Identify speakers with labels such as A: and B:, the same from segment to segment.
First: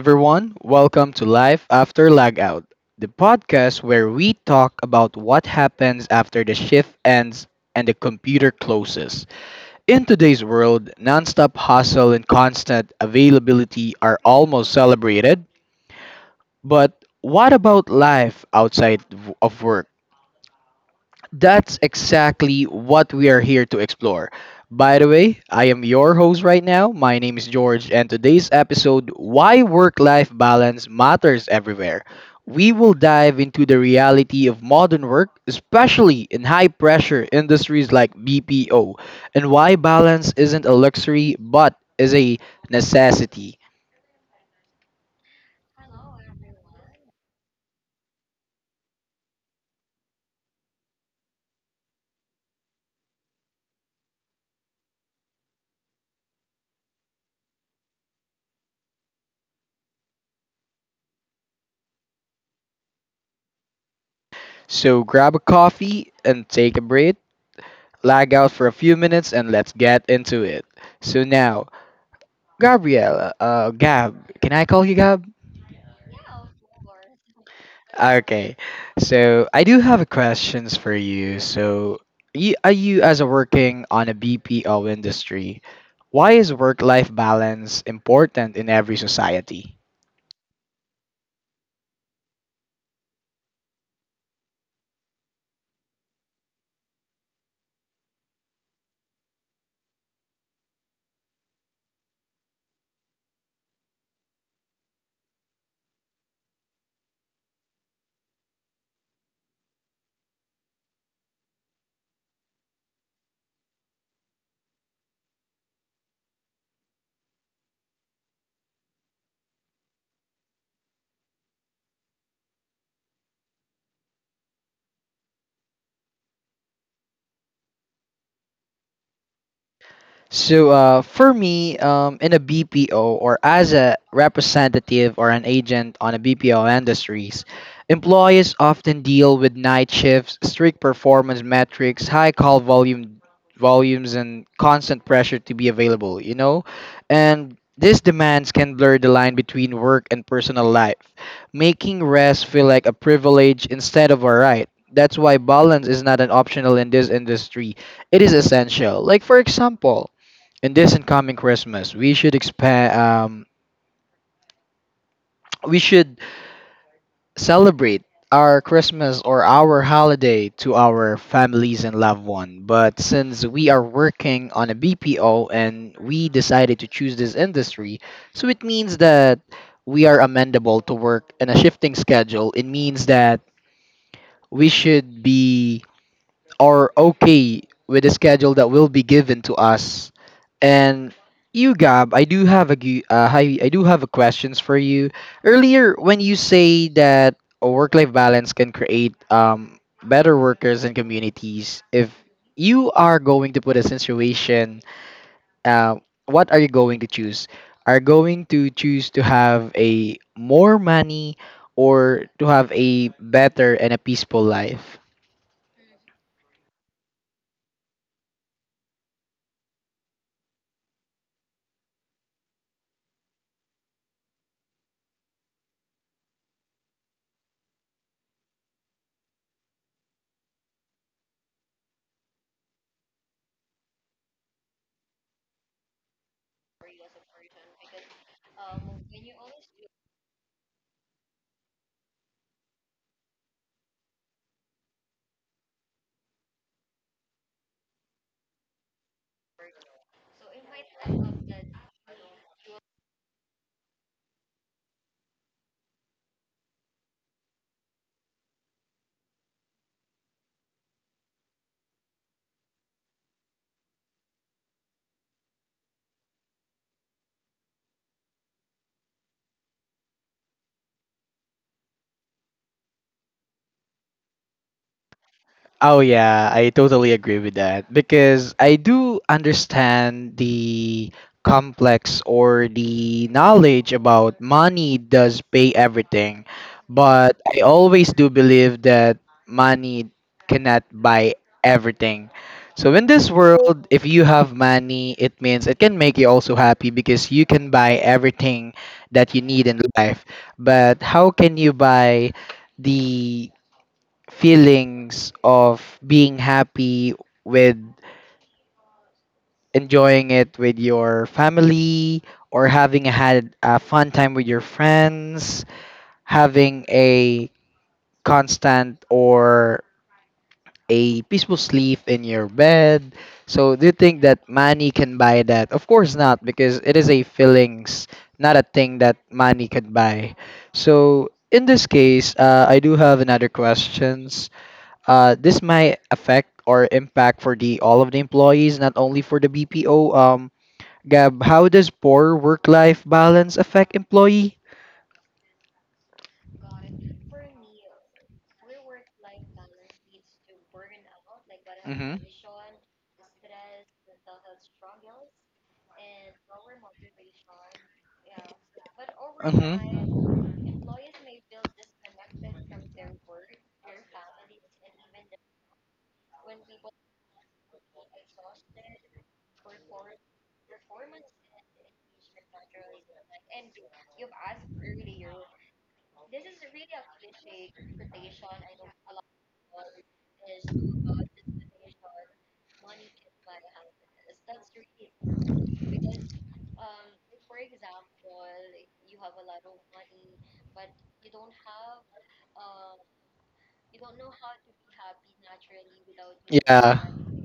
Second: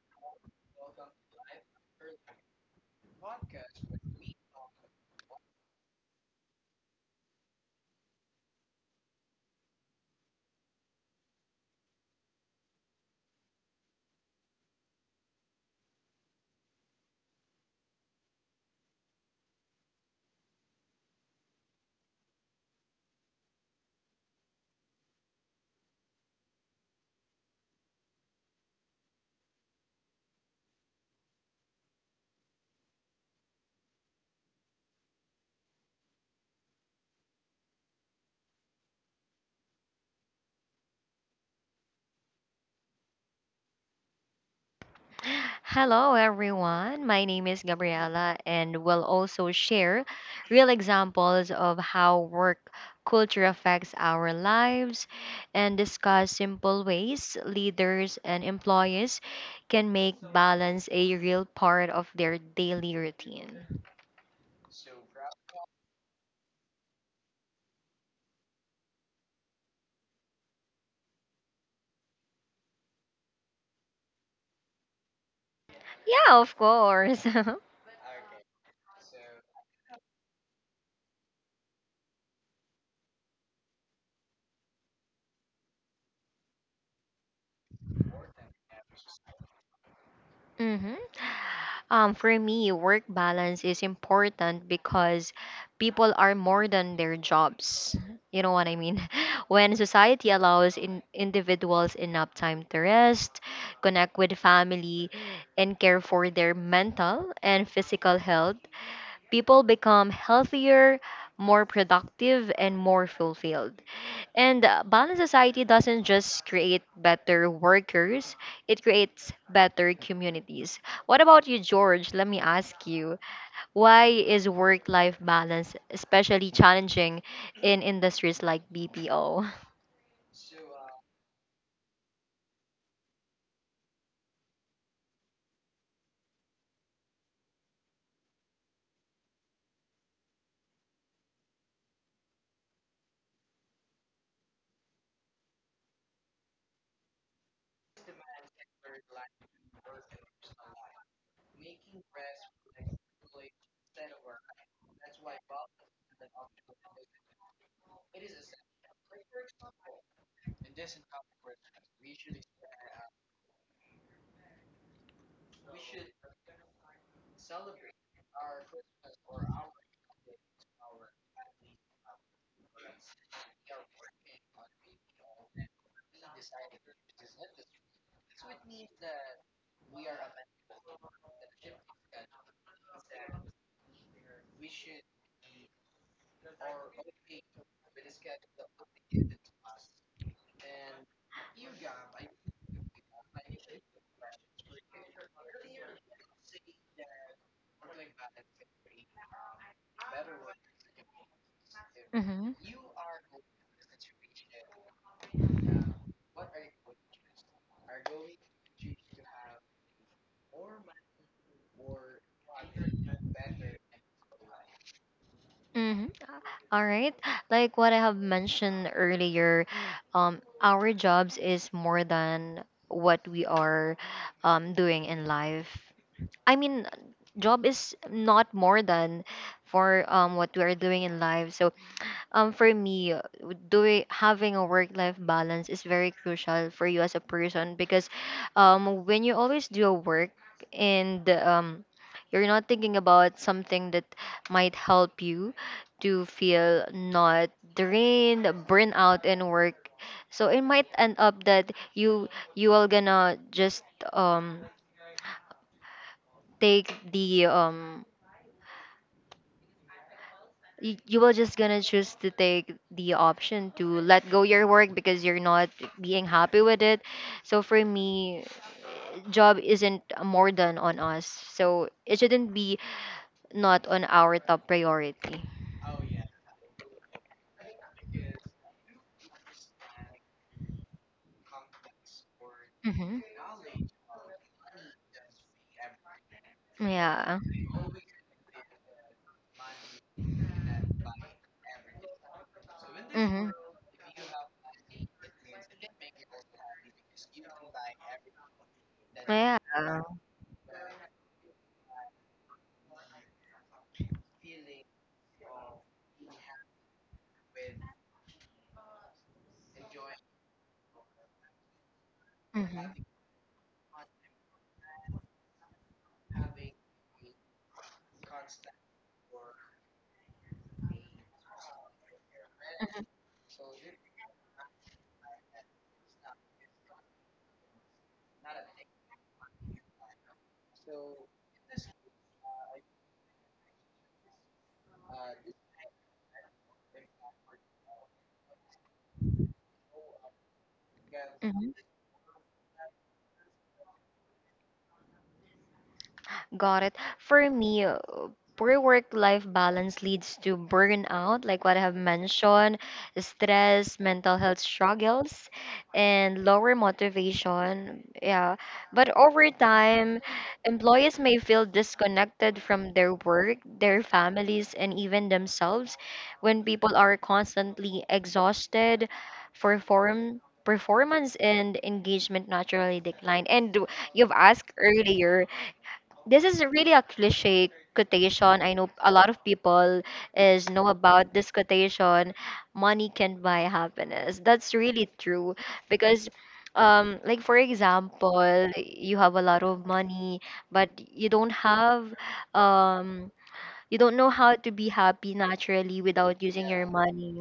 A: everyone, welcome to Life After Lagout, the podcast where we talk about what happens after the shift ends and the computer closes. In today's world, nonstop hustle and constant availability are almost celebrated, but what about life outside of work? That's exactly what we are here to explore. By the way, I am your host right now. My name is George, and today's episode, Why Work Life Balance Matters Everywhere. We will dive into the reality of modern work, especially in high pressure industries like BPO, and why balance isn't a luxury but is a necessity.
B: Hello, everyone. My name is Gabriela, and we'll also share real examples of how work culture affects our lives and discuss simple ways leaders and employees can make balance a real part of their daily routine.
A: So grab a coffee and take a break, lag out for a few minutes, and let's get into it. So now, Gab, can I call you Gab?
B: Yeah, of course.
A: Okay, so I do have questions for you. So, are you as a working on a BPO industry, why is work-life balance important in every society?
B: hmm for me, work balance is important because people are more than their jobs. You know what I mean? When society allows individuals enough time to rest, connect with family, and care for their mental and physical health, people become healthier, more productive, and more fulfilled. And balanced society doesn't just create better workers, it creates better communities. What about you, George? Let me ask you, why is work life balance especially challenging in industries like BPO?
A: So for me, in a BPO or as a representative or an agent on a BPO industries, employees often deal with night shifts, strict performance metrics, high call volumes, and constant pressure to be available. And these demands can blur the line between work and personal life, making rest feel like a privilege instead of a right. That's why balance is not an optional in this industry. It is essential. Like for example, in this incoming Christmas, we should expand. We should celebrate our Christmas or our holiday to our families and loved one. But since we are working on a BPO and we decided to choose this industry, so it means that we are amendable to work in a shifting schedule. It means that we should be are okay with the schedule that will be given to us. And you, Gab, I do have a questions for you. Earlier, when you say that a work-life balance can create better workers and communities, if
B: Mm-hmm.
A: you are going to put a situation, uh, what are you going to choose? Are going to choose to have a more money or to have a better and a peaceful life?
B: Mm-hmm. All right. Like what I have mentioned earlier, our jobs is more than what we are doing in life. I mean, job is not more than for what we are doing in life. So for me, doing having a work life balance is very crucial for you as a person because when you always do a work and you're not thinking about something that might help you to feel not drained, burn out in work. So it might end up that you are gonna just um take the you will just gonna choose to take the option to let go your work because you're not being happy with it. So for me, job isn't more than on us, so it shouldn't be not on our top priority.
A: Oh yeah, I totally agree with that because I do understand the complex or
B: hmm
A: the knowledge about money does pay everything,
B: yeah
A: but I
B: hmm
A: always do believe that money cannot buy everything. So in this world, if you have money, it means it can make you also happy because you can buy everything that you
B: yeah
A: need in life. But how can you buy the feelings of being happy with enjoying it with your family or
B: hmm
A: having had a fun time with your friends, having a constant or a peaceful sleep in your bed. So do you think that money can buy that? Of course not because it is a feelings, not a thing that money could buy. So in this case, I do have another question. This might affect or impact for the all of the employees, not only for the BPO. Gab, how
B: hmm
A: does poor work-life balance affect employee?
B: Got it. For me, poor work-life balance leads to burnout, like what I have
A: Mm-hmm.
B: mentioned, stress, mental health struggles, and lower motivation. Yeah. But over time,
A: Mm-hmm.
B: employees may feel disconnected from their work, their families, and even themselves. When people are constantly exhausted, performance and engagement naturally decline. And you've asked earlier, this is really a cliche quotation. I know a lot of people is know about this quotation. Money can buy happiness. That's really true because, like for example, you have a lot of money, but you don't have, um, you don't know how to be happy naturally without using your
A: Yeah.
B: money.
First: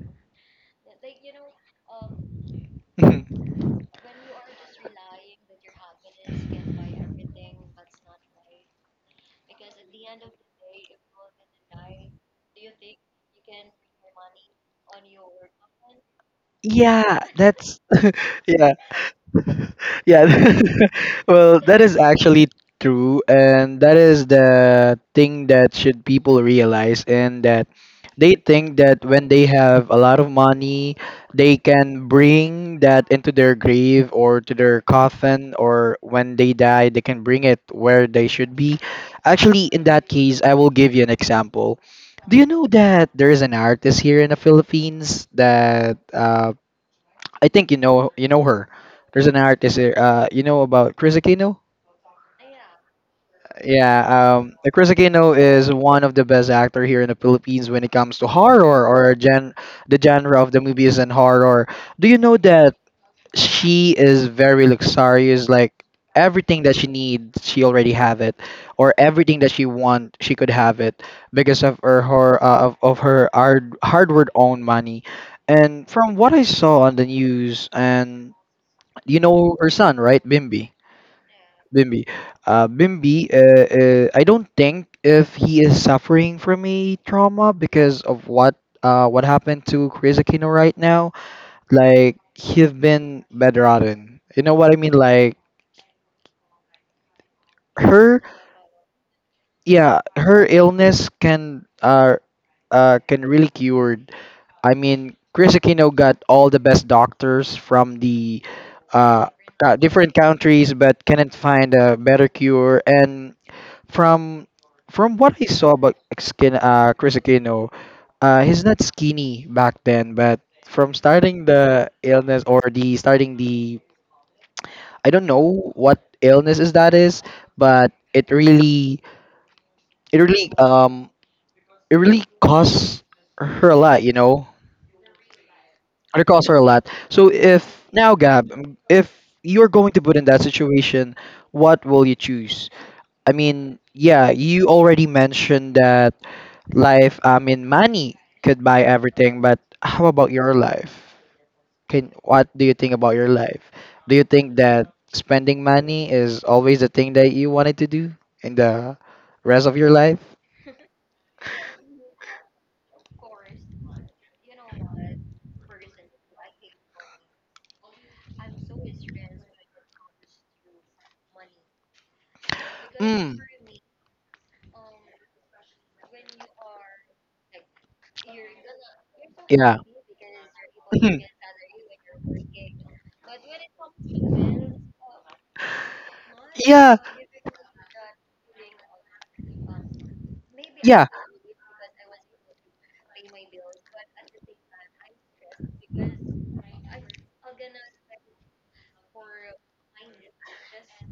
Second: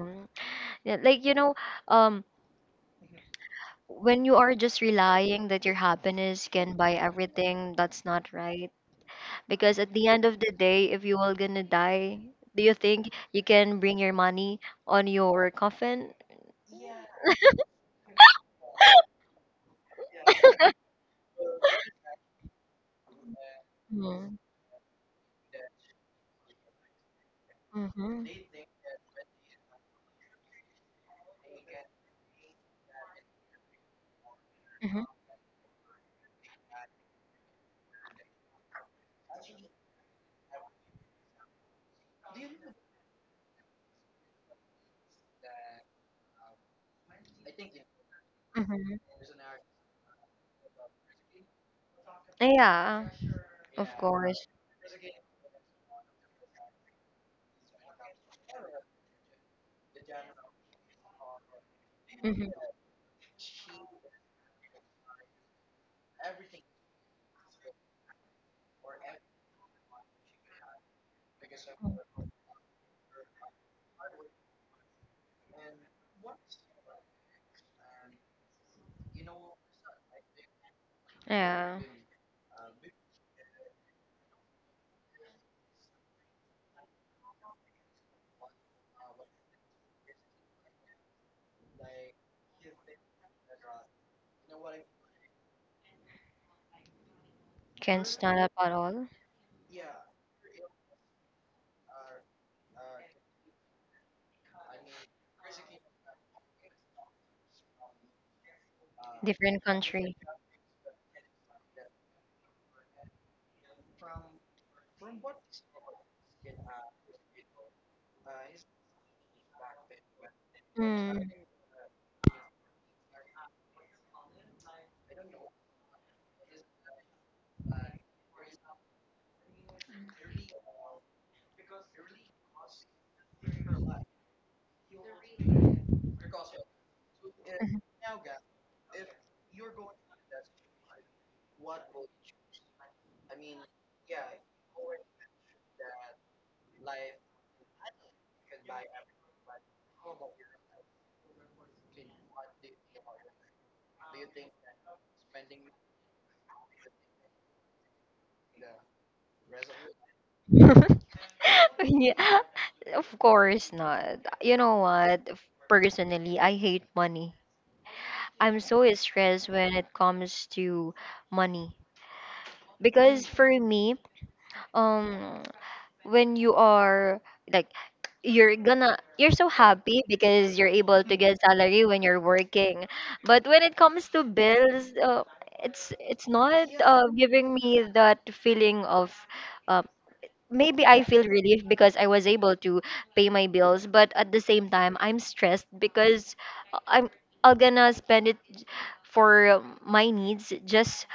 B: Yeah. Like, you know, um,
A: Mhm.
B: when you are just relying that your happiness can buy everything, that's not right because at the end of the day, if you all gonna die, do you think you can bring your money on your coffin?
A: Yeah, that's yeah. Yeah. Well, that is actually true, and that is
B: Mm-hmm.
A: the thing that should people realize. And that
B: Mm-hmm.
A: they think that when they have a lot of money, they can bring that into their grave or to their coffin, or when they die they can bring it where they should be. Actually, in that case, I will give you an example. Do you know that there is an artist here in the Philippines that, I think you know, her.
B: Mm-hmm.
A: There's an artist here. You know about Chris Aquino?
B: Yeah, of
A: Yeah,
B: course.
A: Chris Aquino is one of the best actor here in the Philippines when it comes to horror or gen the genre of the movies and horror. Do you know
B: hmm
A: that she is very luxurious? Like everything that she needs, she already have it, or everything that she want, she could have it because of her hard work own money. And from what I saw on the news, and you know her son, right? Bimbi.
B: Yeah,
A: Bimbi. I don't think if he is suffering from a trauma because of what, what happened to Chris Aquino right now. Like, he's been bedridden. You know what I mean? Like,
B: can't
A: her,
B: stand up at all.
A: yeah, her illness can, can really cure. I mean, Chris Aquino got all the best doctors from the uh,
B: Different country.
A: different countries, but cannot find a better cure. And from from what I saw about skin, Chris Aquino, he's not skinny back then, but from
B: Mm.
A: starting the illness or the starting the I don't know what illness is that is, but it really it really um it really costs her a lot, you know. It costs her a lot. So if now, Gab, if you're going to put in that situation, what will you choose? I mean, yeah, you already mentioned that life, I mean, money could buy everything, but how about your life? Can What do you think about your life? Do you think that spending money is always the thing that you wanted to do in the rest of your life?
B: Yeah, of course not. You know what? Personally, I hate money. I'm so stressed when it comes to money because
A: Mm,
B: for me, um, when you are like, you're gonna you're so
A: yeah.
B: happy because you're able to get salary when you're working, but when it comes to bills, it's not,
A: Yeah,
B: giving me that feeling of, uh, maybe I
A: yeah,
B: feel relief because I was able to pay my bills, but at the same time, I'm stressed because I'm I'm gonna spend it for my needs just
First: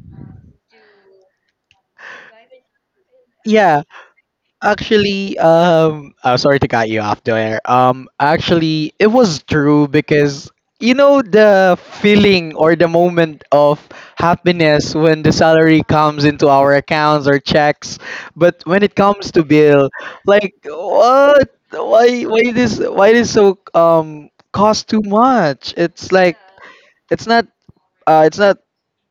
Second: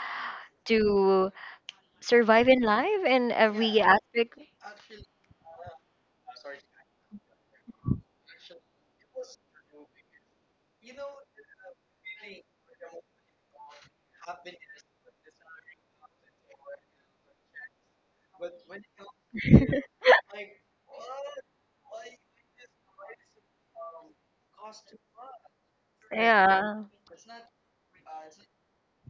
B: to survive in life in
A: yeah.
B: every aspect.
A: Actually, I'm sorry to cut you off there. Actually, it was true because you know the feeling or the moment of happiness when the salary comes into our accounts or checks, but when it comes to bill, like what? Why? Why this? Why this so cost too much? It's like
B: Yeah.
A: it's not. Uh, it's not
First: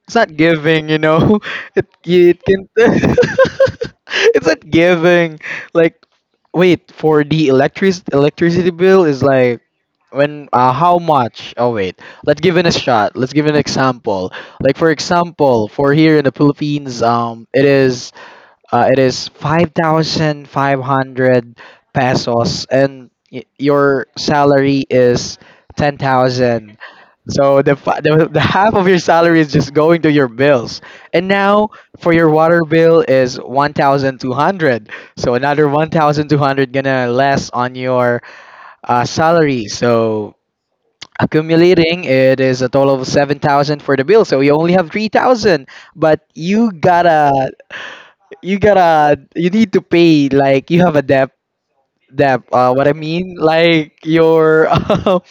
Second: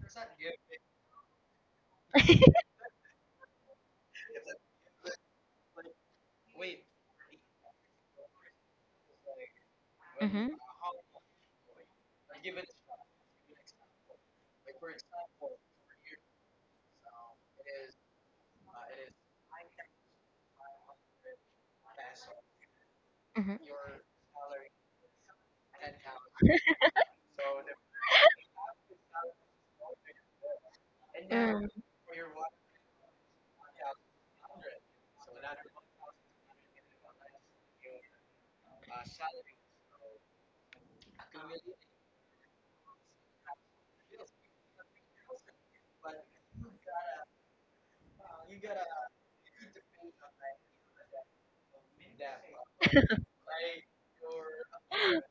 A: it's not giving, it can, it's not giving, like, wait, for the electricity bill is like,
B: Mm-hmm.
A: when how much, oh wait, let's give it a shot, let's give an example. Like for example, for here in the Philippines, it is, it is 5,500 pesos, and
B: Mm-hmm.
A: your salary is 10,000, so the, fi- the half of your salary is just going to your bills. And
B: Mm.
A: now for your water bill is 1,200. So another 1,200 gonna less on your salary. So accumulating it is a total of 7,000 for the bill. So you only have 3,000, but you need to pay, like you have a debt, what I mean, like your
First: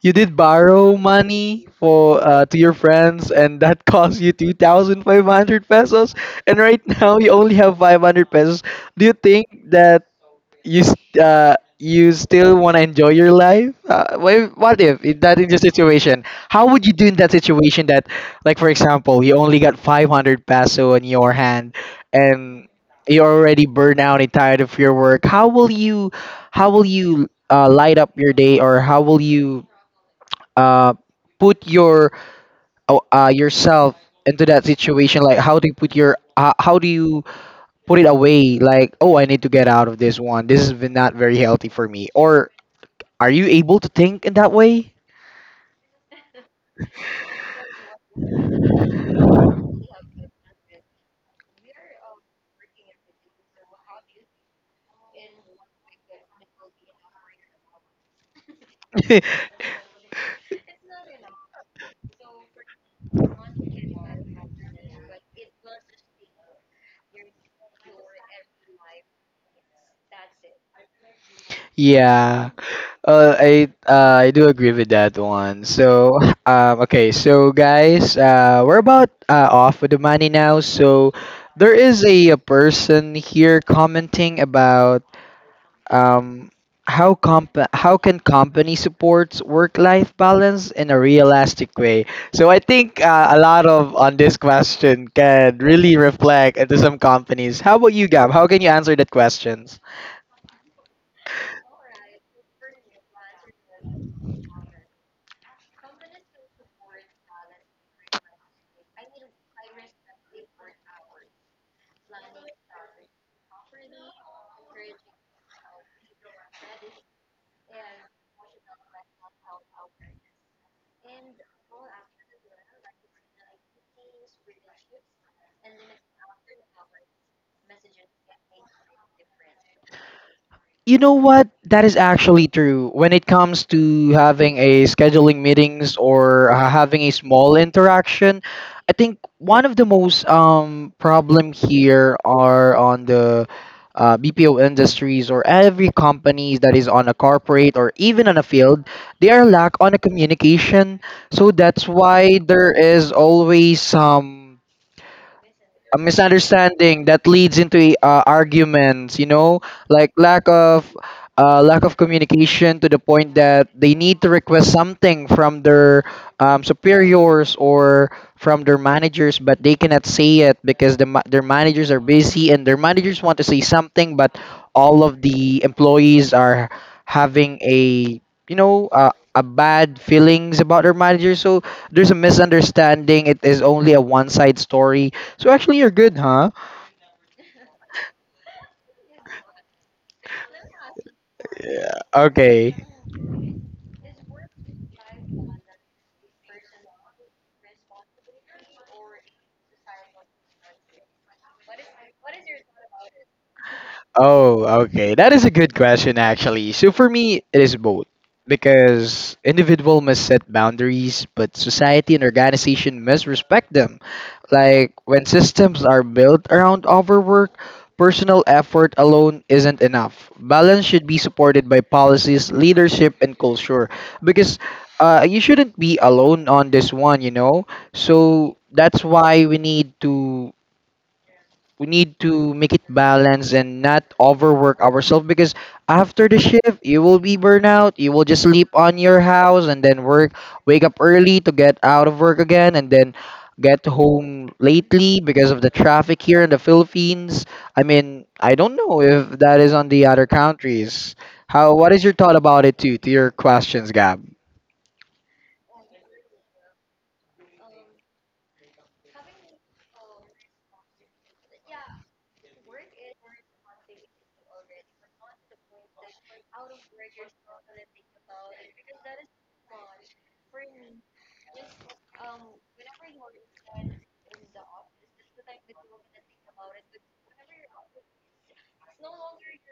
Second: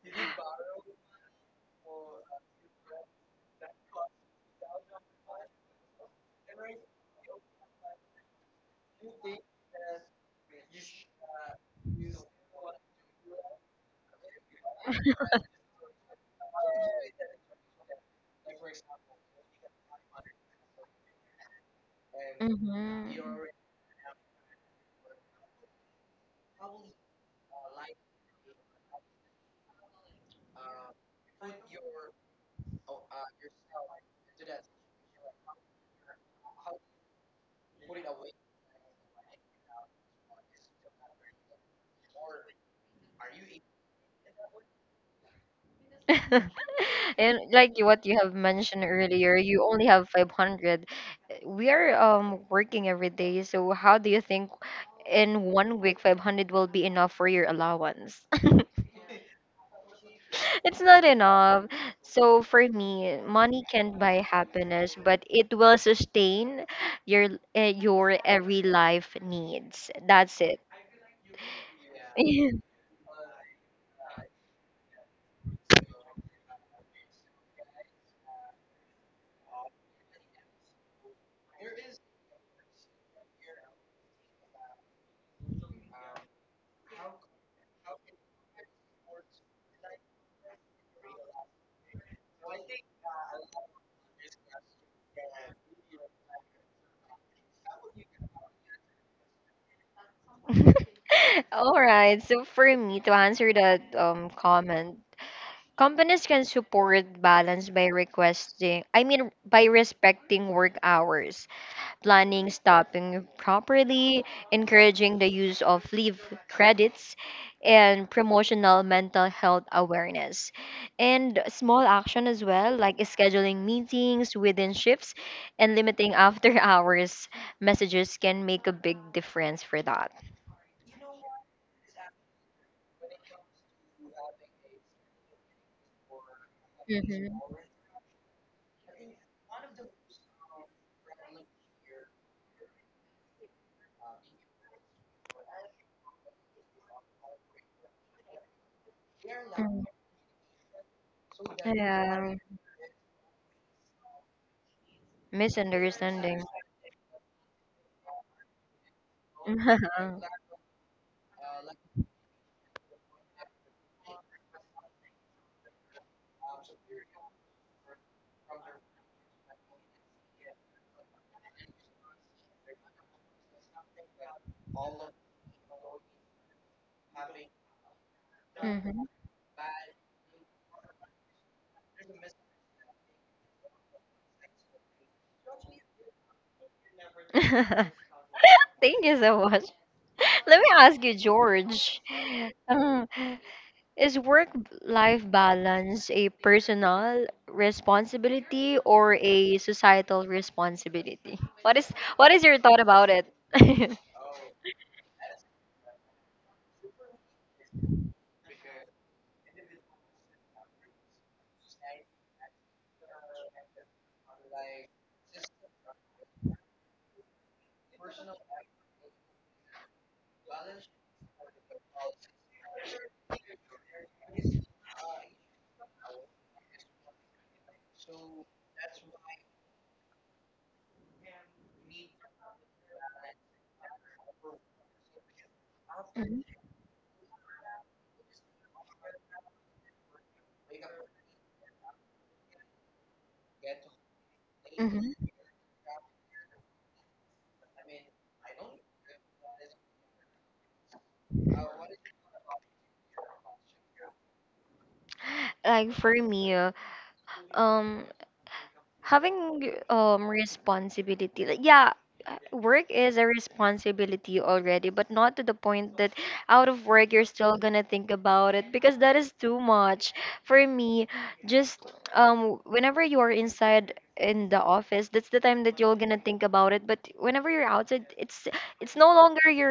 A: You did borrow money for, to your friends, and that cost you two thousand five hundred pesos. And right now, you only have 500 pesos. Do you think that you still want to enjoy your life? What if, in that is your situation? How would you do in that situation? That, like for example, you only got 500 peso in your hand, and
B: Mhm.
A: you're already burned out and tired of your work. How will you? How will you? Light up your day, or how will you uh put your yourself into that situation? Like, how do you put your, how do you put it away, like, oh I need to get out of this one, this is not very healthy for me, or are you able to think in that way?
B: And like what you have mentioned earlier, you only have 500. We are working every day, so how do you think in 1 week 500 will be enough for your allowance? It's not enough. So for me, money can't buy happiness, but it will sustain your, your every life needs. That's it.
A: Yeah, I, I do agree with that one. So okay, so guys, we're about, off with the money now. So there is a, person here commenting about, Um, how comp how can company supports work life balance in a realistic way? So I think, a lot of on this question can really reflect into some companies. How about you, Gab? How can you answer that question?
B: All right. So for me to answer that comment, companies can support balance by requesting, I mean by respecting work hours, planning stopping properly, encouraging the use of leave credits, and promotional mental health awareness. And small action as well, like scheduling meetings within shifts and limiting after hours messages can make a big difference for that.
A: You know what? That is actually true. When it comes to having a scheduling meetings or, having a
B: Mm-hmm.
A: small interaction, I think one of the most problem here are on the, BPO industries or every companies that is on a corporate or even on a field, they are lack
B: Mm.
A: on a communication. So that's
B: Yeah,
A: why there is always some a
B: misunderstanding.
A: misunderstanding that leads into arguments, you know, like lack of, lack of communication, to the point that they need to request something from their, superiors or from their managers, but they cannot say it because their managers are busy, and their managers want to say something, but all of the employees are having a,
B: Mm-hmm.
A: a bad feelings about their manager. So there's a misunderstanding, it is only a one side story. So actually, you're good, huh?
B: Thank you so much. Let me ask you, George.
A: Okay.
B: Um, is work life balance a personal responsibility or a societal responsibility? What is your thought about it?
A: Oh, okay. That is a good question, actually. So for me, it is both because individual must set boundaries, but society and organization must respect them. Like when systems are built around overwork, personal effort alone isn't enough. Balance should be supported by policies, leadership, and culture because you shouldn't be alone on this one, you know. So that's why we need to make it balanced and not overwork ourselves because after the shift you will be burnout, you will just sleep on your house and then work, wake up early to get out of work again, and then get home
B: Mhm. Mhm.
A: lately because of the traffic here in the Philippines. I mean, I don't know if that is on the other countries. How, what is your thought about it too, to your questions, Gab?
B: Like for me, um having responsibility like, yeah, work is a responsibility already, but not to the point that out of work you're still gonna think about it, because that is too much for me. Just whenever you are inside in the office, that's the time that you're gonna think about it, but whenever you're outside, it's no longer your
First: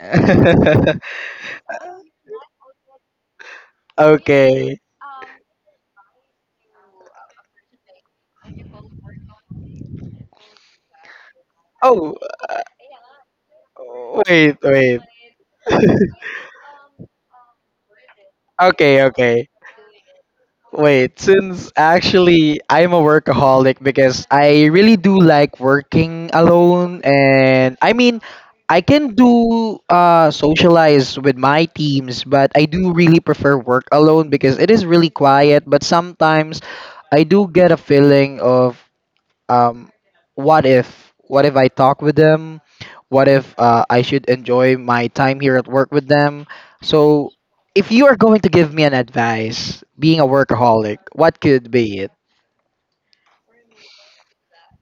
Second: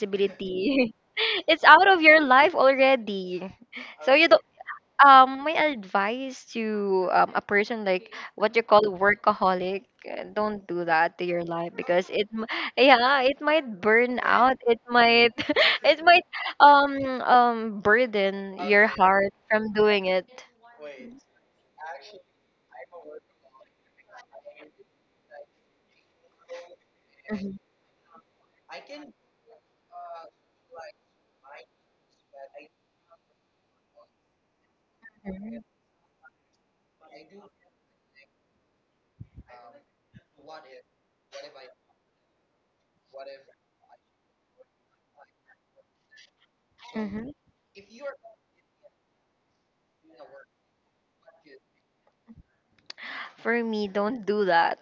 B: It's out of your life already. So you,
A: Okay.
B: my advice to, a person like what you call workaholic, don't do that to your life because
A: Oh,
B: yeah, it might burn out,
A: wait,
B: it
A: wait.
B: might it might um burden your
A: Okay,
B: heart
A: okay.
B: from doing it.
A: Wait, since actually I'm a workaholic because I really do like working alone,
B: Mhm,
A: and I mean I can do socialize with my teams, but I do really prefer work alone because it is really
B: mhm,
A: quiet, but sometimes I do get a feeling of um, what if, what if I talk with them? What if I should enjoy my time here at work with them?
B: mhm.
A: So, if you are going to give me an advice, being a workaholic, what could be it?
B: For me, don't do that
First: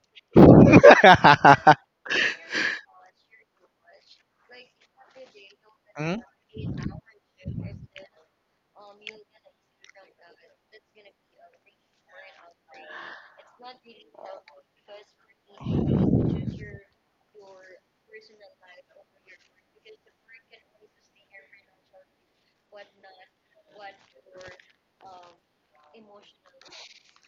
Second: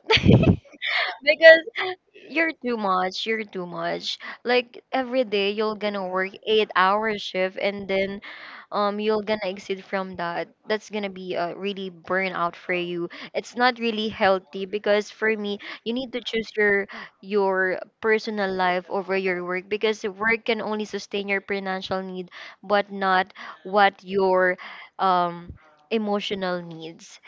B: because you're too much, like every day you're gonna
A: Hmm?
B: work 8 hour shift and then you're gonna exit from that. That's gonna be a really burnout for you. It's not really healthy because for me, you need to choose your personal life over your work, because work can only sustain your financial need, but not what your um emotional needs.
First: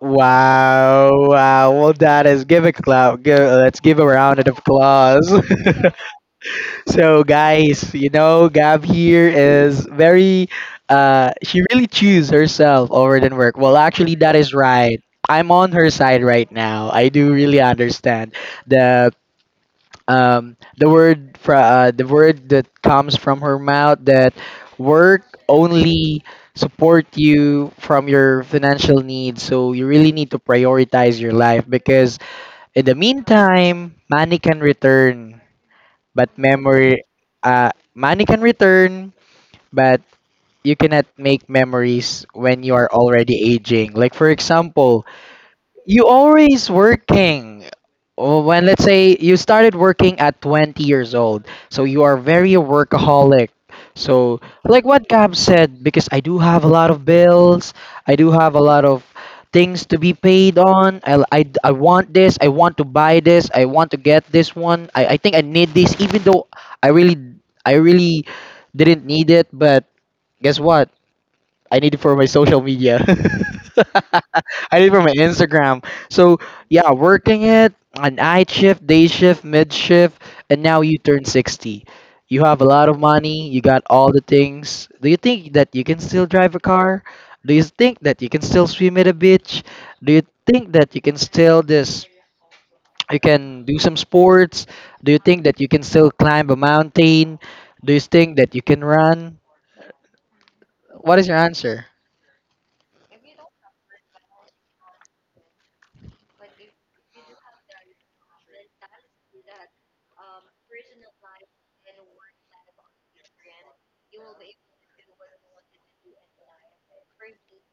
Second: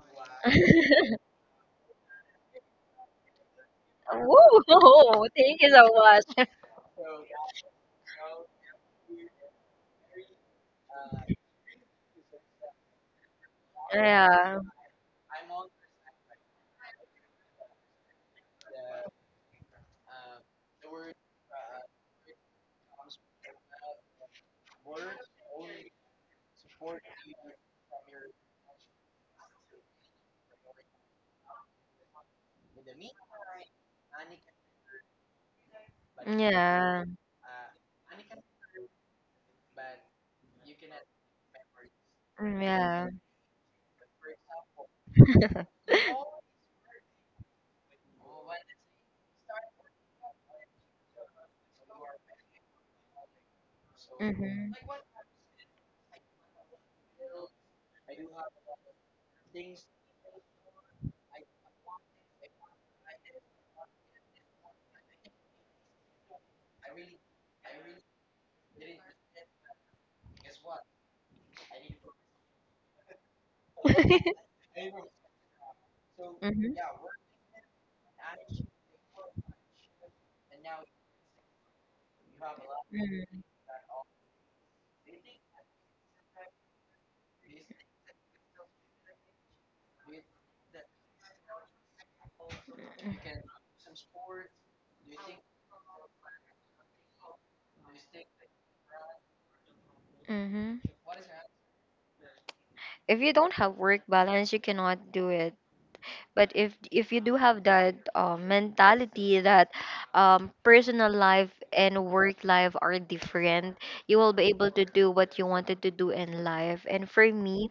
A: Wow, wow. Well, that is give a clap. Give, let's give a round of
B: Woo!
A: applause.
B: Thank you so much.
A: So guys, you know, Gab here is very she really choose herself over than work. Well, actually that is
B: Yeah.
A: right. I'm on her side right now. I do really understand the the word for the word that comes from her mouth that work only support you from your financial needs. So you really need to prioritize your life because in the meantime, money can return but memory,
B: Yeah.
A: money can return but you cannot make memories when
B: Mm,
A: you are
B: yeah.
A: already aging. Like for example, you always working. Oh, when let's say you started working at 20 years old, so you are very a workaholic. So
B: Mm-hmm.
A: like what Gab said, because I do have a lot of bills, I do have a lot of things to be paid on. I want this, I want to buy this, I want to get this one. I think I need this, even though I really, I really didn't need it. But guess what? I need it for my social media. I need it for my Instagram. So
B: Mm-hmm.
A: yeah, working it on night shift, day shift, mid shift, and now you turn 60. You have a lot of
B: Mm.
A: money. You got all the things. Do you think that you can still drive a car? Do you think that you can still swim at a beach? Do you think that you can still this? You can do some sports. Do you think that you can still climb a mountain? Do you think that you can run?
B: Mm-hmm.
A: What is your answer?
B: If you don't have work balance, you cannot do it. But if you do have that, mentality that, personal life and work life are different, you will be able to do what you wanted to do in life. And for me,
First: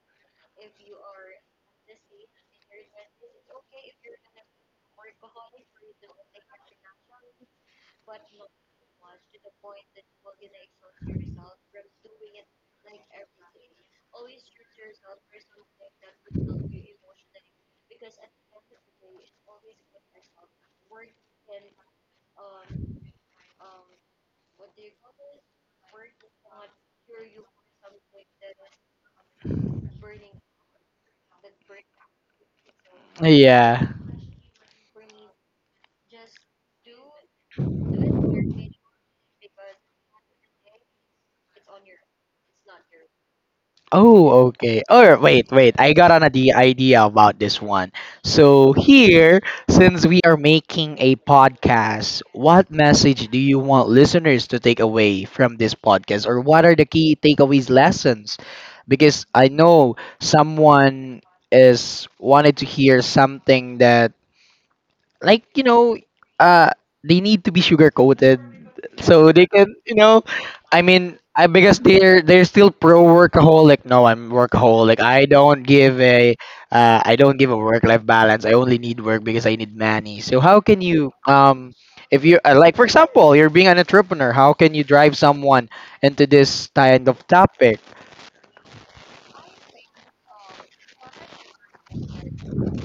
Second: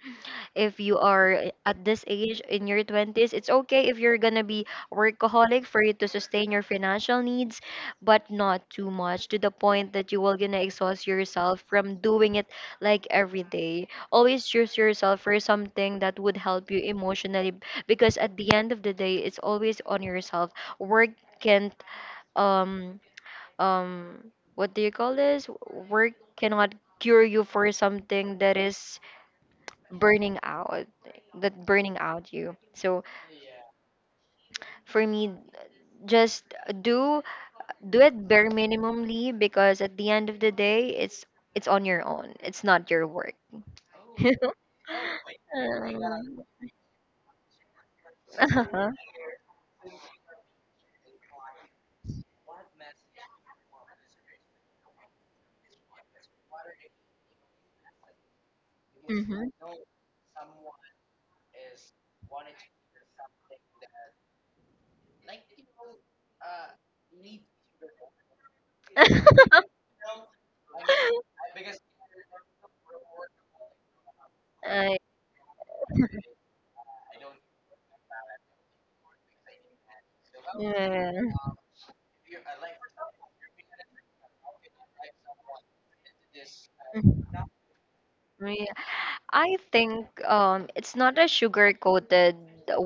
B: if you are at this age in your 20s, it's okay if you're gonna be workaholic for you to sustain your financial needs, but not too much to the point that you will gonna exhaust yourself from doing it. Like every day, always choose yourself for something that would help you emotionally, because at the end of the day, it's always on yourself. Work can't um um what do you call this work cannot cure you for something that is burning out, that burning out you. So
A: Yeah.
B: for me, just do do it bare minimumly, because at the end of the day, it's on your own, it's not your work.
A: Oh, okay. Or wait, wait. I got an
B: Mm.
A: idea about this one. So
B: Uh-huh.
A: here, since we are making a podcast, what message do you want listeners to take away from this podcast, or what are the key takeaways lessons? Because I
B: Mhm.
A: know someone is wanted to hear something that, like, you know, uh they need to be sugar coated so they can, you know, I mean, I, because they're still pro workaholic. No, I'm
B: I-
A: workaholic, I don't give a I don't give a work life balance, I only need work because I need money. So how can
B: yeah.
A: you if you like for example you're being an entrepreneur, how can you drive someone into this kind of topic?
B: Mm. I think, it's not a sugar coated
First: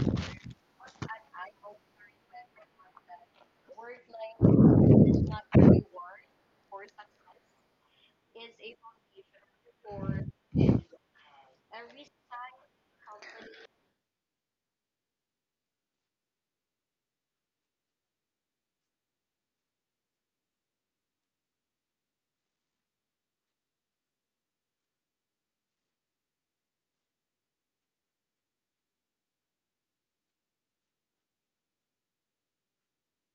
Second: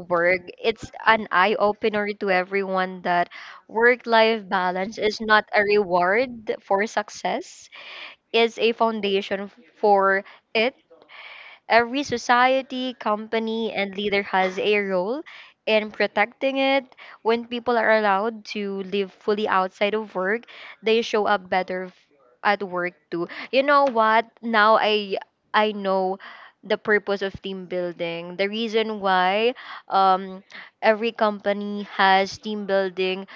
B: word. It's an eye opener to everyone that work life balance is not a reward for success, is a foundation for it. Every society, company, and leader has a role in protecting it. When people are allowed to live fully outside of work, they show up better at work too. You know what? Now I know the purpose of team building. The reason why um every company has team building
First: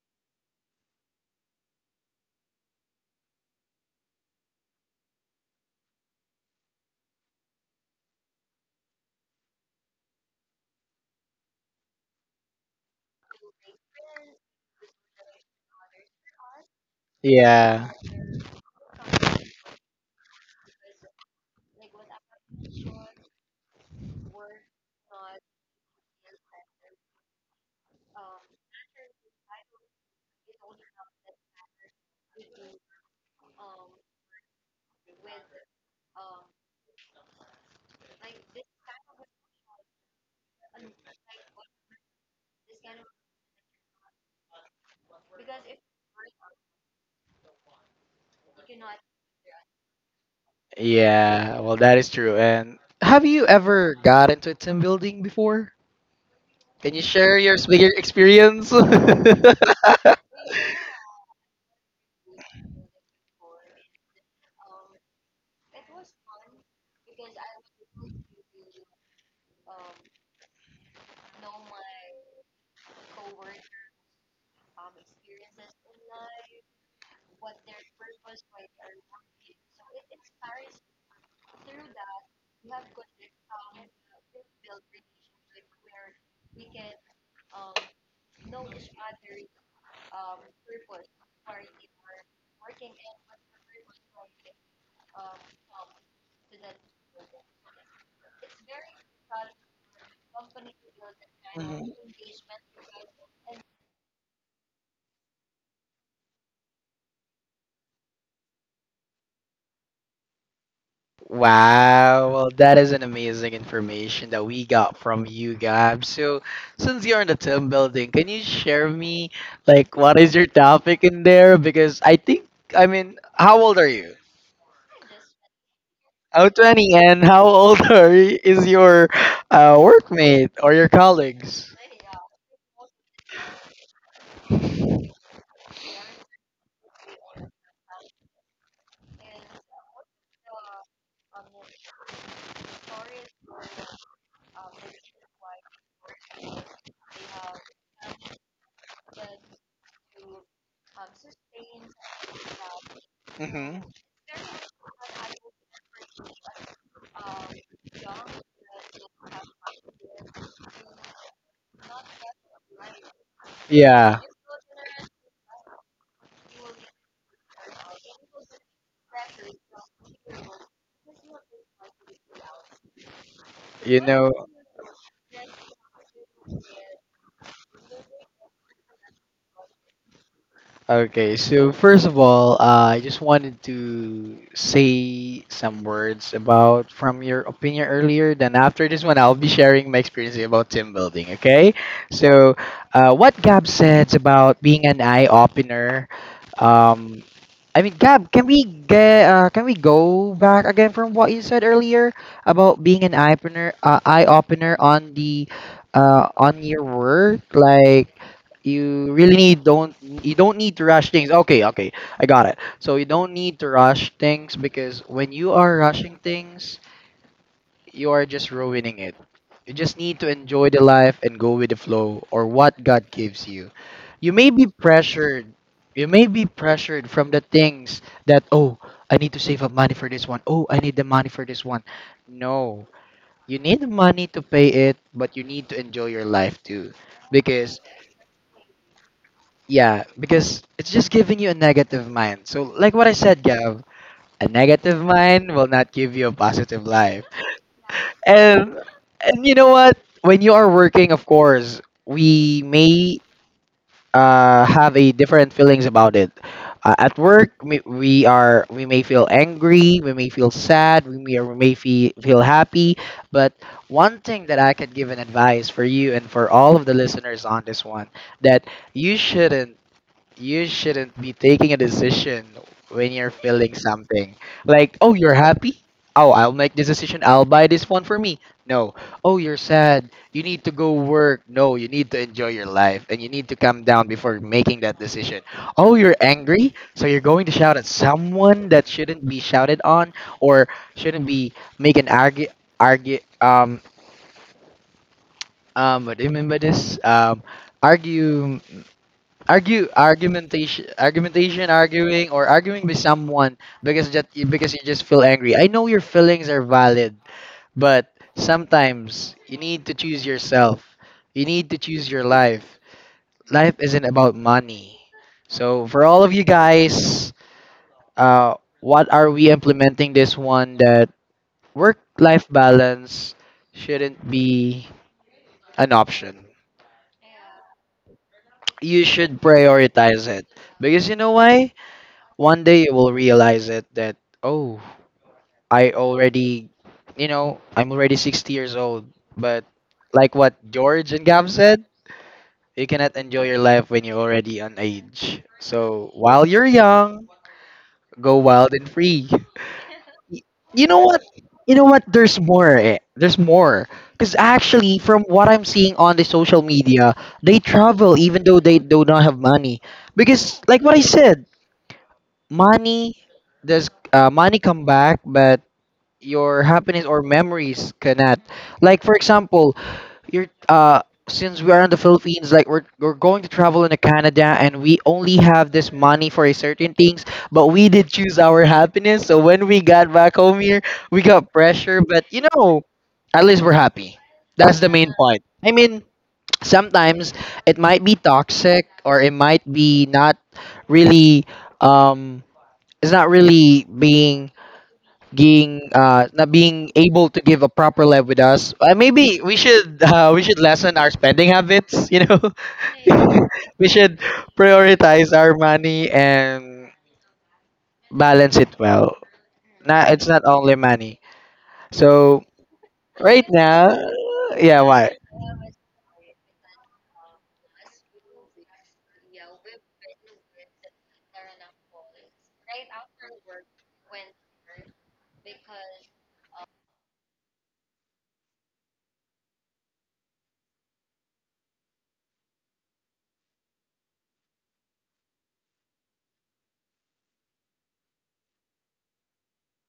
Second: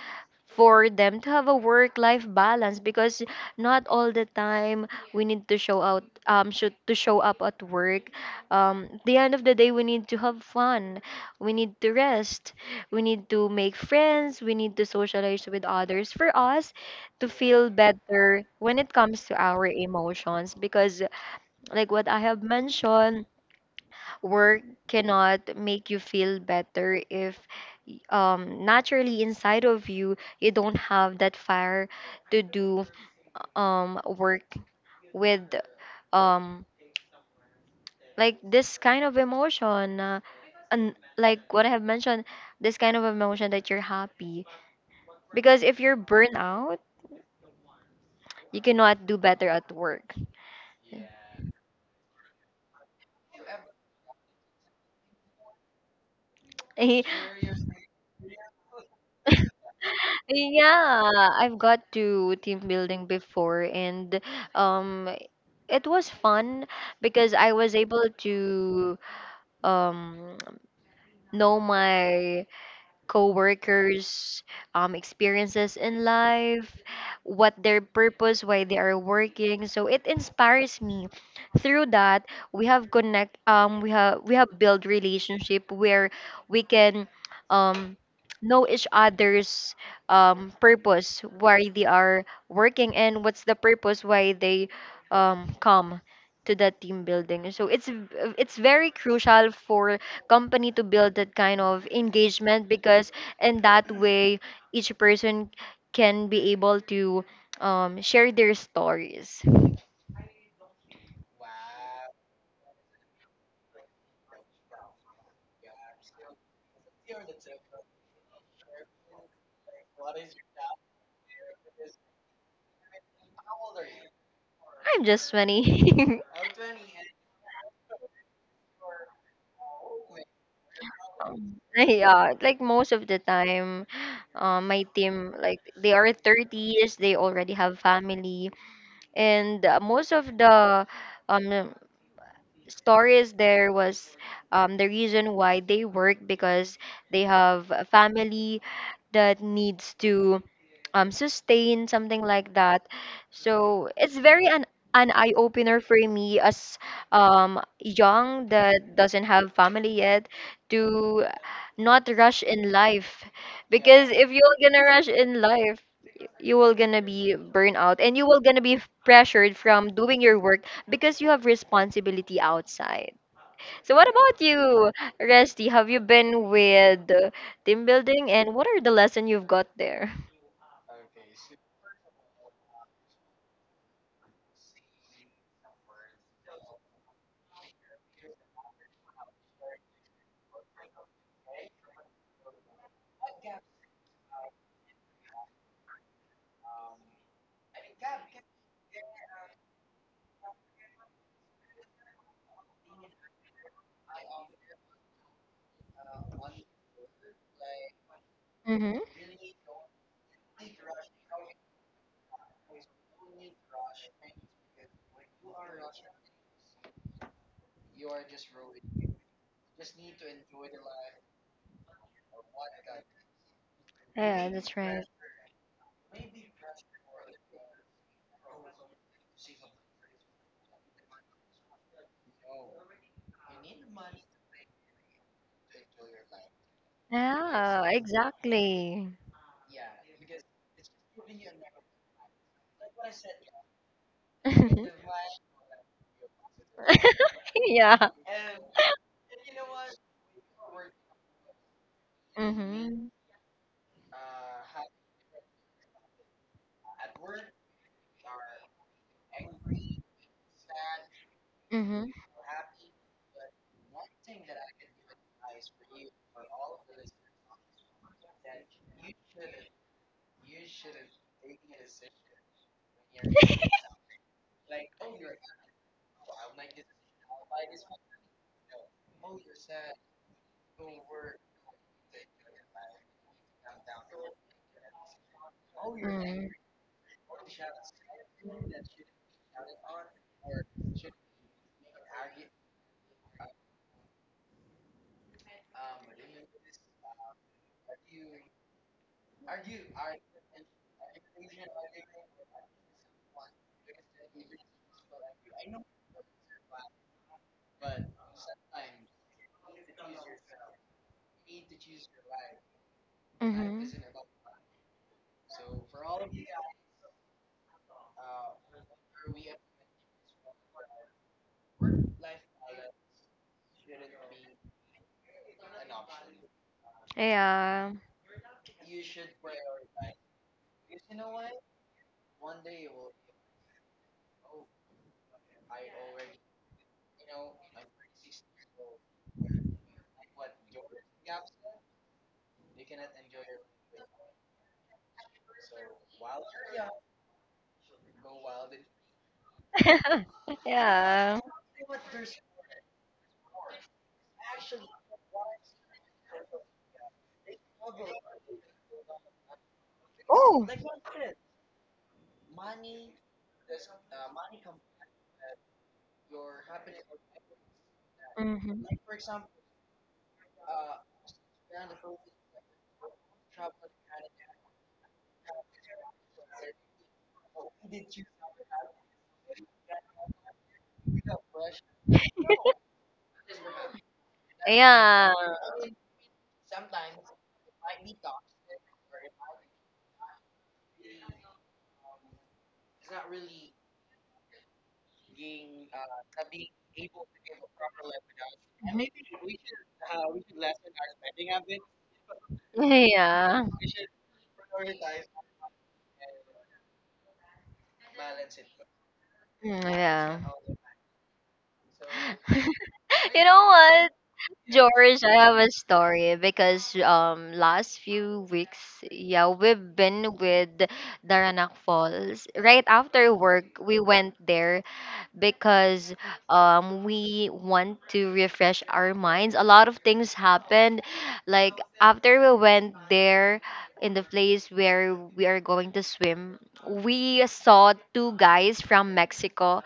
B: for them to have a work life balance, because not all the time we need to show out should to show up at work. At the end of the day, we need to have fun, we need to rest, we need to make friends, we need to socialize with others for us to feel
A: Yeah,
B: better when it comes to our emotions, because like what I have mentioned, work cannot make you feel better if, naturally inside of you, you don't have that fire to do work with, um this kind of emotion, and like what I have mentioned, this kind of emotion that you're happy. Because if you're burnt out, you cannot do better at work.
A: yeah, well that is true, and have you ever got into a team building before? Can you share your speaking experience?
B: Yeah, I've got to team building before, and um it was fun because I was able to um know my co-workers, experiences in life, what their purpose, why they are working. So it inspires me. Through that, we have built relationship where we can, um, know each other's, purpose, why they are working, and what's the purpose why they, come to the team building. So it's very crucial for company to build that kind of engagement, because in that way, each person can be able to, share their stories.
A: Wow, well, that is an amazing information that we got from you, Gab. So, since you're in the team building, can you share me, like, what is your topic in there? Because I think, I mean, how old are you?
B: I'm just 20.
A: Oh, 20, and how old are you, is your workmate or your colleagues?
B: Yeah, like most of the time, my team like they are 30s, they already have family, and most of the um stories there was the reason why they work because they have a family that needs to sustain something like that. So
A: Hmm.
B: it's very an eye opener for me as, young that doesn't have family yet, to not rush in life, because
A: Yeah,
B: if you're gonna rush in life, you will gonna be burnt out and you will gonna be pressured from doing your work because you have responsibility outside. So
A: you
B: what
A: know.
B: about you, resty, have you been with, team building, and what are the lesson you've got there?
A: Okay, so first of all, I just wanted to say some words about from your opinion earlier. Then after this one, I'll be sharing my experience about team building. Okay, so what Gab said about being an eye opener. Um, I mean, Gab, can we get can we go back again from what you said earlier about being an eye opener on the on your work? Like you really need, don't you don't need to rush things. Okay, okay, I got it. So you don't need to rush things because when you are rushing things, you are just ruining it. You just need to enjoy the life and go with the flow or what God gives you. You may
B: Yeah,
A: be
B: that's right.
A: pressured. You may be pressured from the things that, oh, I need to save up money for this one. Oh, I need the money for this one. No, you need the money to pay it, but you need to enjoy your life too. Because,
B: Yeah, exactly.
A: yeah, because it's just giving you a negative mind. So, like what I said, Gav, a negative mind will not give you a positive life.
B: Yeah.
A: Um, and you know what? When you are working, of course, we
B: Mhm.
A: may have a different feelings about it. At work, we are we may feel angry, we may feel sad, we may
B: Mhm.
A: feel happy. But one thing that I could give an advice for you and for all of the listeners on this one, that you shouldn't you shouldn't be taking a decision when you're feeling something. Like, oh, you're happy? Oh, I'll make this decision. I'll buy this one for me. No. Oh, you're sad. You need to go work. No, you need to enjoy your life and you need to calm down before making that decision. Oh, you're
B: Mhm.
A: angry? So you're going to shout at someone that shouldn't be shouted on, or shouldn't be make an argue, what do you mean by this? Argue, argumentation, arguing, or arguing with someone, because that, because you just feel angry. I know your feelings are valid, but sometimes you need to choose yourself, you need to choose your life. Life
B: Mhm.
A: isn't about money. So for all of you guys, uh what are we implementing this one, that work life balance shouldn't be an option,
B: Yeah.
A: you should prioritize it. Because you know why? One day you will realize it that, oh, I already, you know, I'm already 60 years old. But like what George and Gab said, you cannot enjoy your life when you're already on age. So while you're young, go wild and free. Y- You know what?
B: Yeah.
A: You know what? There's more. Eh. There's more. Because actually, from what I'm seeing on the social media, they travel even though they do not have money. Because,
B: Oh.
A: like what I said, money does, money come back, but your happiness or memories cannot.
B: Mhm.
A: Like for example, you're since we are in the Philippines, like we're going to travel into Canada and we only have this money for a certain things, but we did choose our happiness. So when we got back home here, we got pressure, but you know, at least we're happy. That's the main
B: Yeah.
A: point. I mean, sometimes it might be toxic or it might be not really um is not really being, not being able to give a proper life with us. Maybe we should we should lessen our spending habits. You know,
B: Yeah.
A: we should prioritize our money and balance it well.
B: Mm,
A: Not, it's
B: yeah.
A: not only money. So
B: You
A: right
B: know
A: now,
B: what?
A: yeah, why?
B: George, I have a story because, last few weeks, yeah, we've been with Daranac Falls. Right after work, we went there because we want to refresh our minds. A lot of things happened. Like after we went there, in the place where we are going to swim, we saw two guys from Mexico,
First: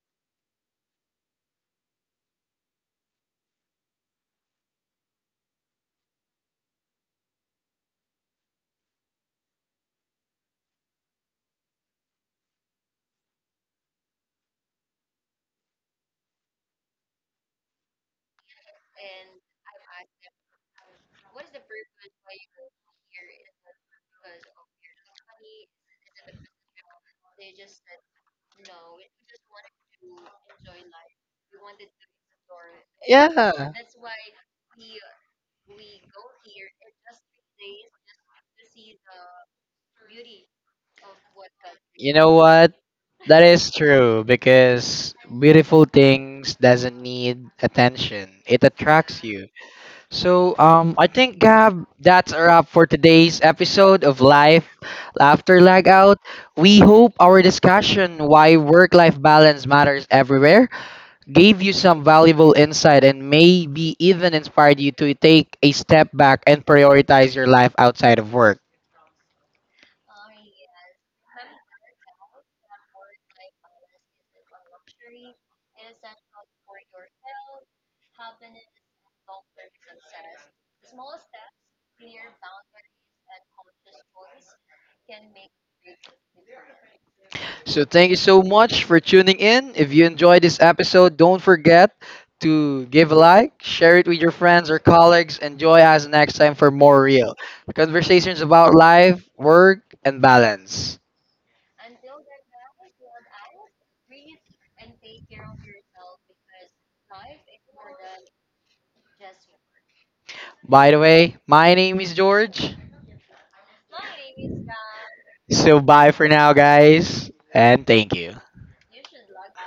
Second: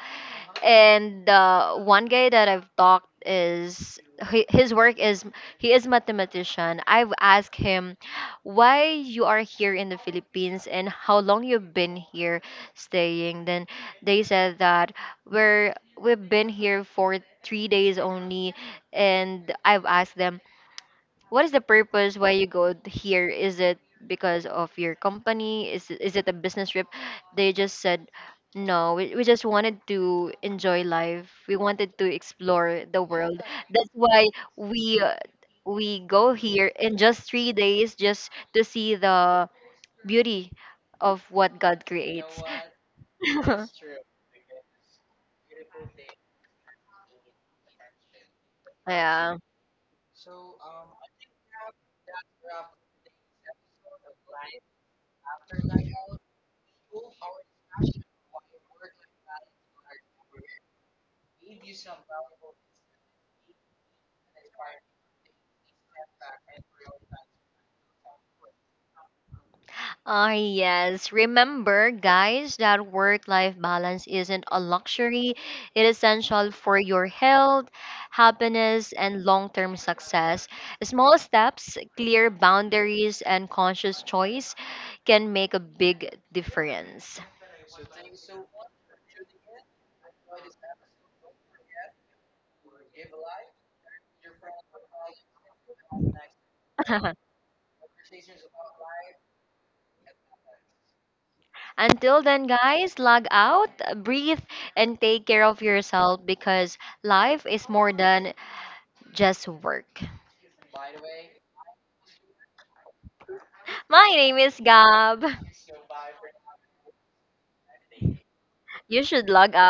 B: and one guy that I've talked his work is, he is mathematician. I've asked him, why you are here in the Philippines, and how long you've been here staying. Then they said that we're we've been here for 3 days only. And I've asked them, what is the purpose why you go here? Is it because of your company? Is it a business trip? They just said, no, we just wanted to enjoy life. We wanted to explore the
A: Yeah,
B: world. That's why we, we go here in just 3 days, just to see the beauty of what God
A: you know
B: creates.
A: what? That is true because beautiful things doesn't need attention. It attracts
B: Yeah.
A: you. So, I think Gab, that's a wrap for today's episode of Life After Lag Out. We hope our discussion why work-life balance matters everywhere gave you some valuable insight and maybe even inspired you to take a step back and prioritize your life outside of work.
B: Ah, yes. Remember, guys, that work life balance isn't a luxury. It is essential for your health, happiness, and long term success. Small steps, clear boundaries, and conscious choice can make a big difference.
A: So thank you so much for tuning in. If you enjoyed this episode, don't forget to give a like, share it with your friends or colleagues, and join us next time for more real conversations about life, work, and balance.
B: Until then, guys, log out, breathe, and take care of yourself, because life is more than just work.
A: By the way, my name is George.
B: My name is Gab.
A: So bye for now, guys, and thank you.
B: You should log out.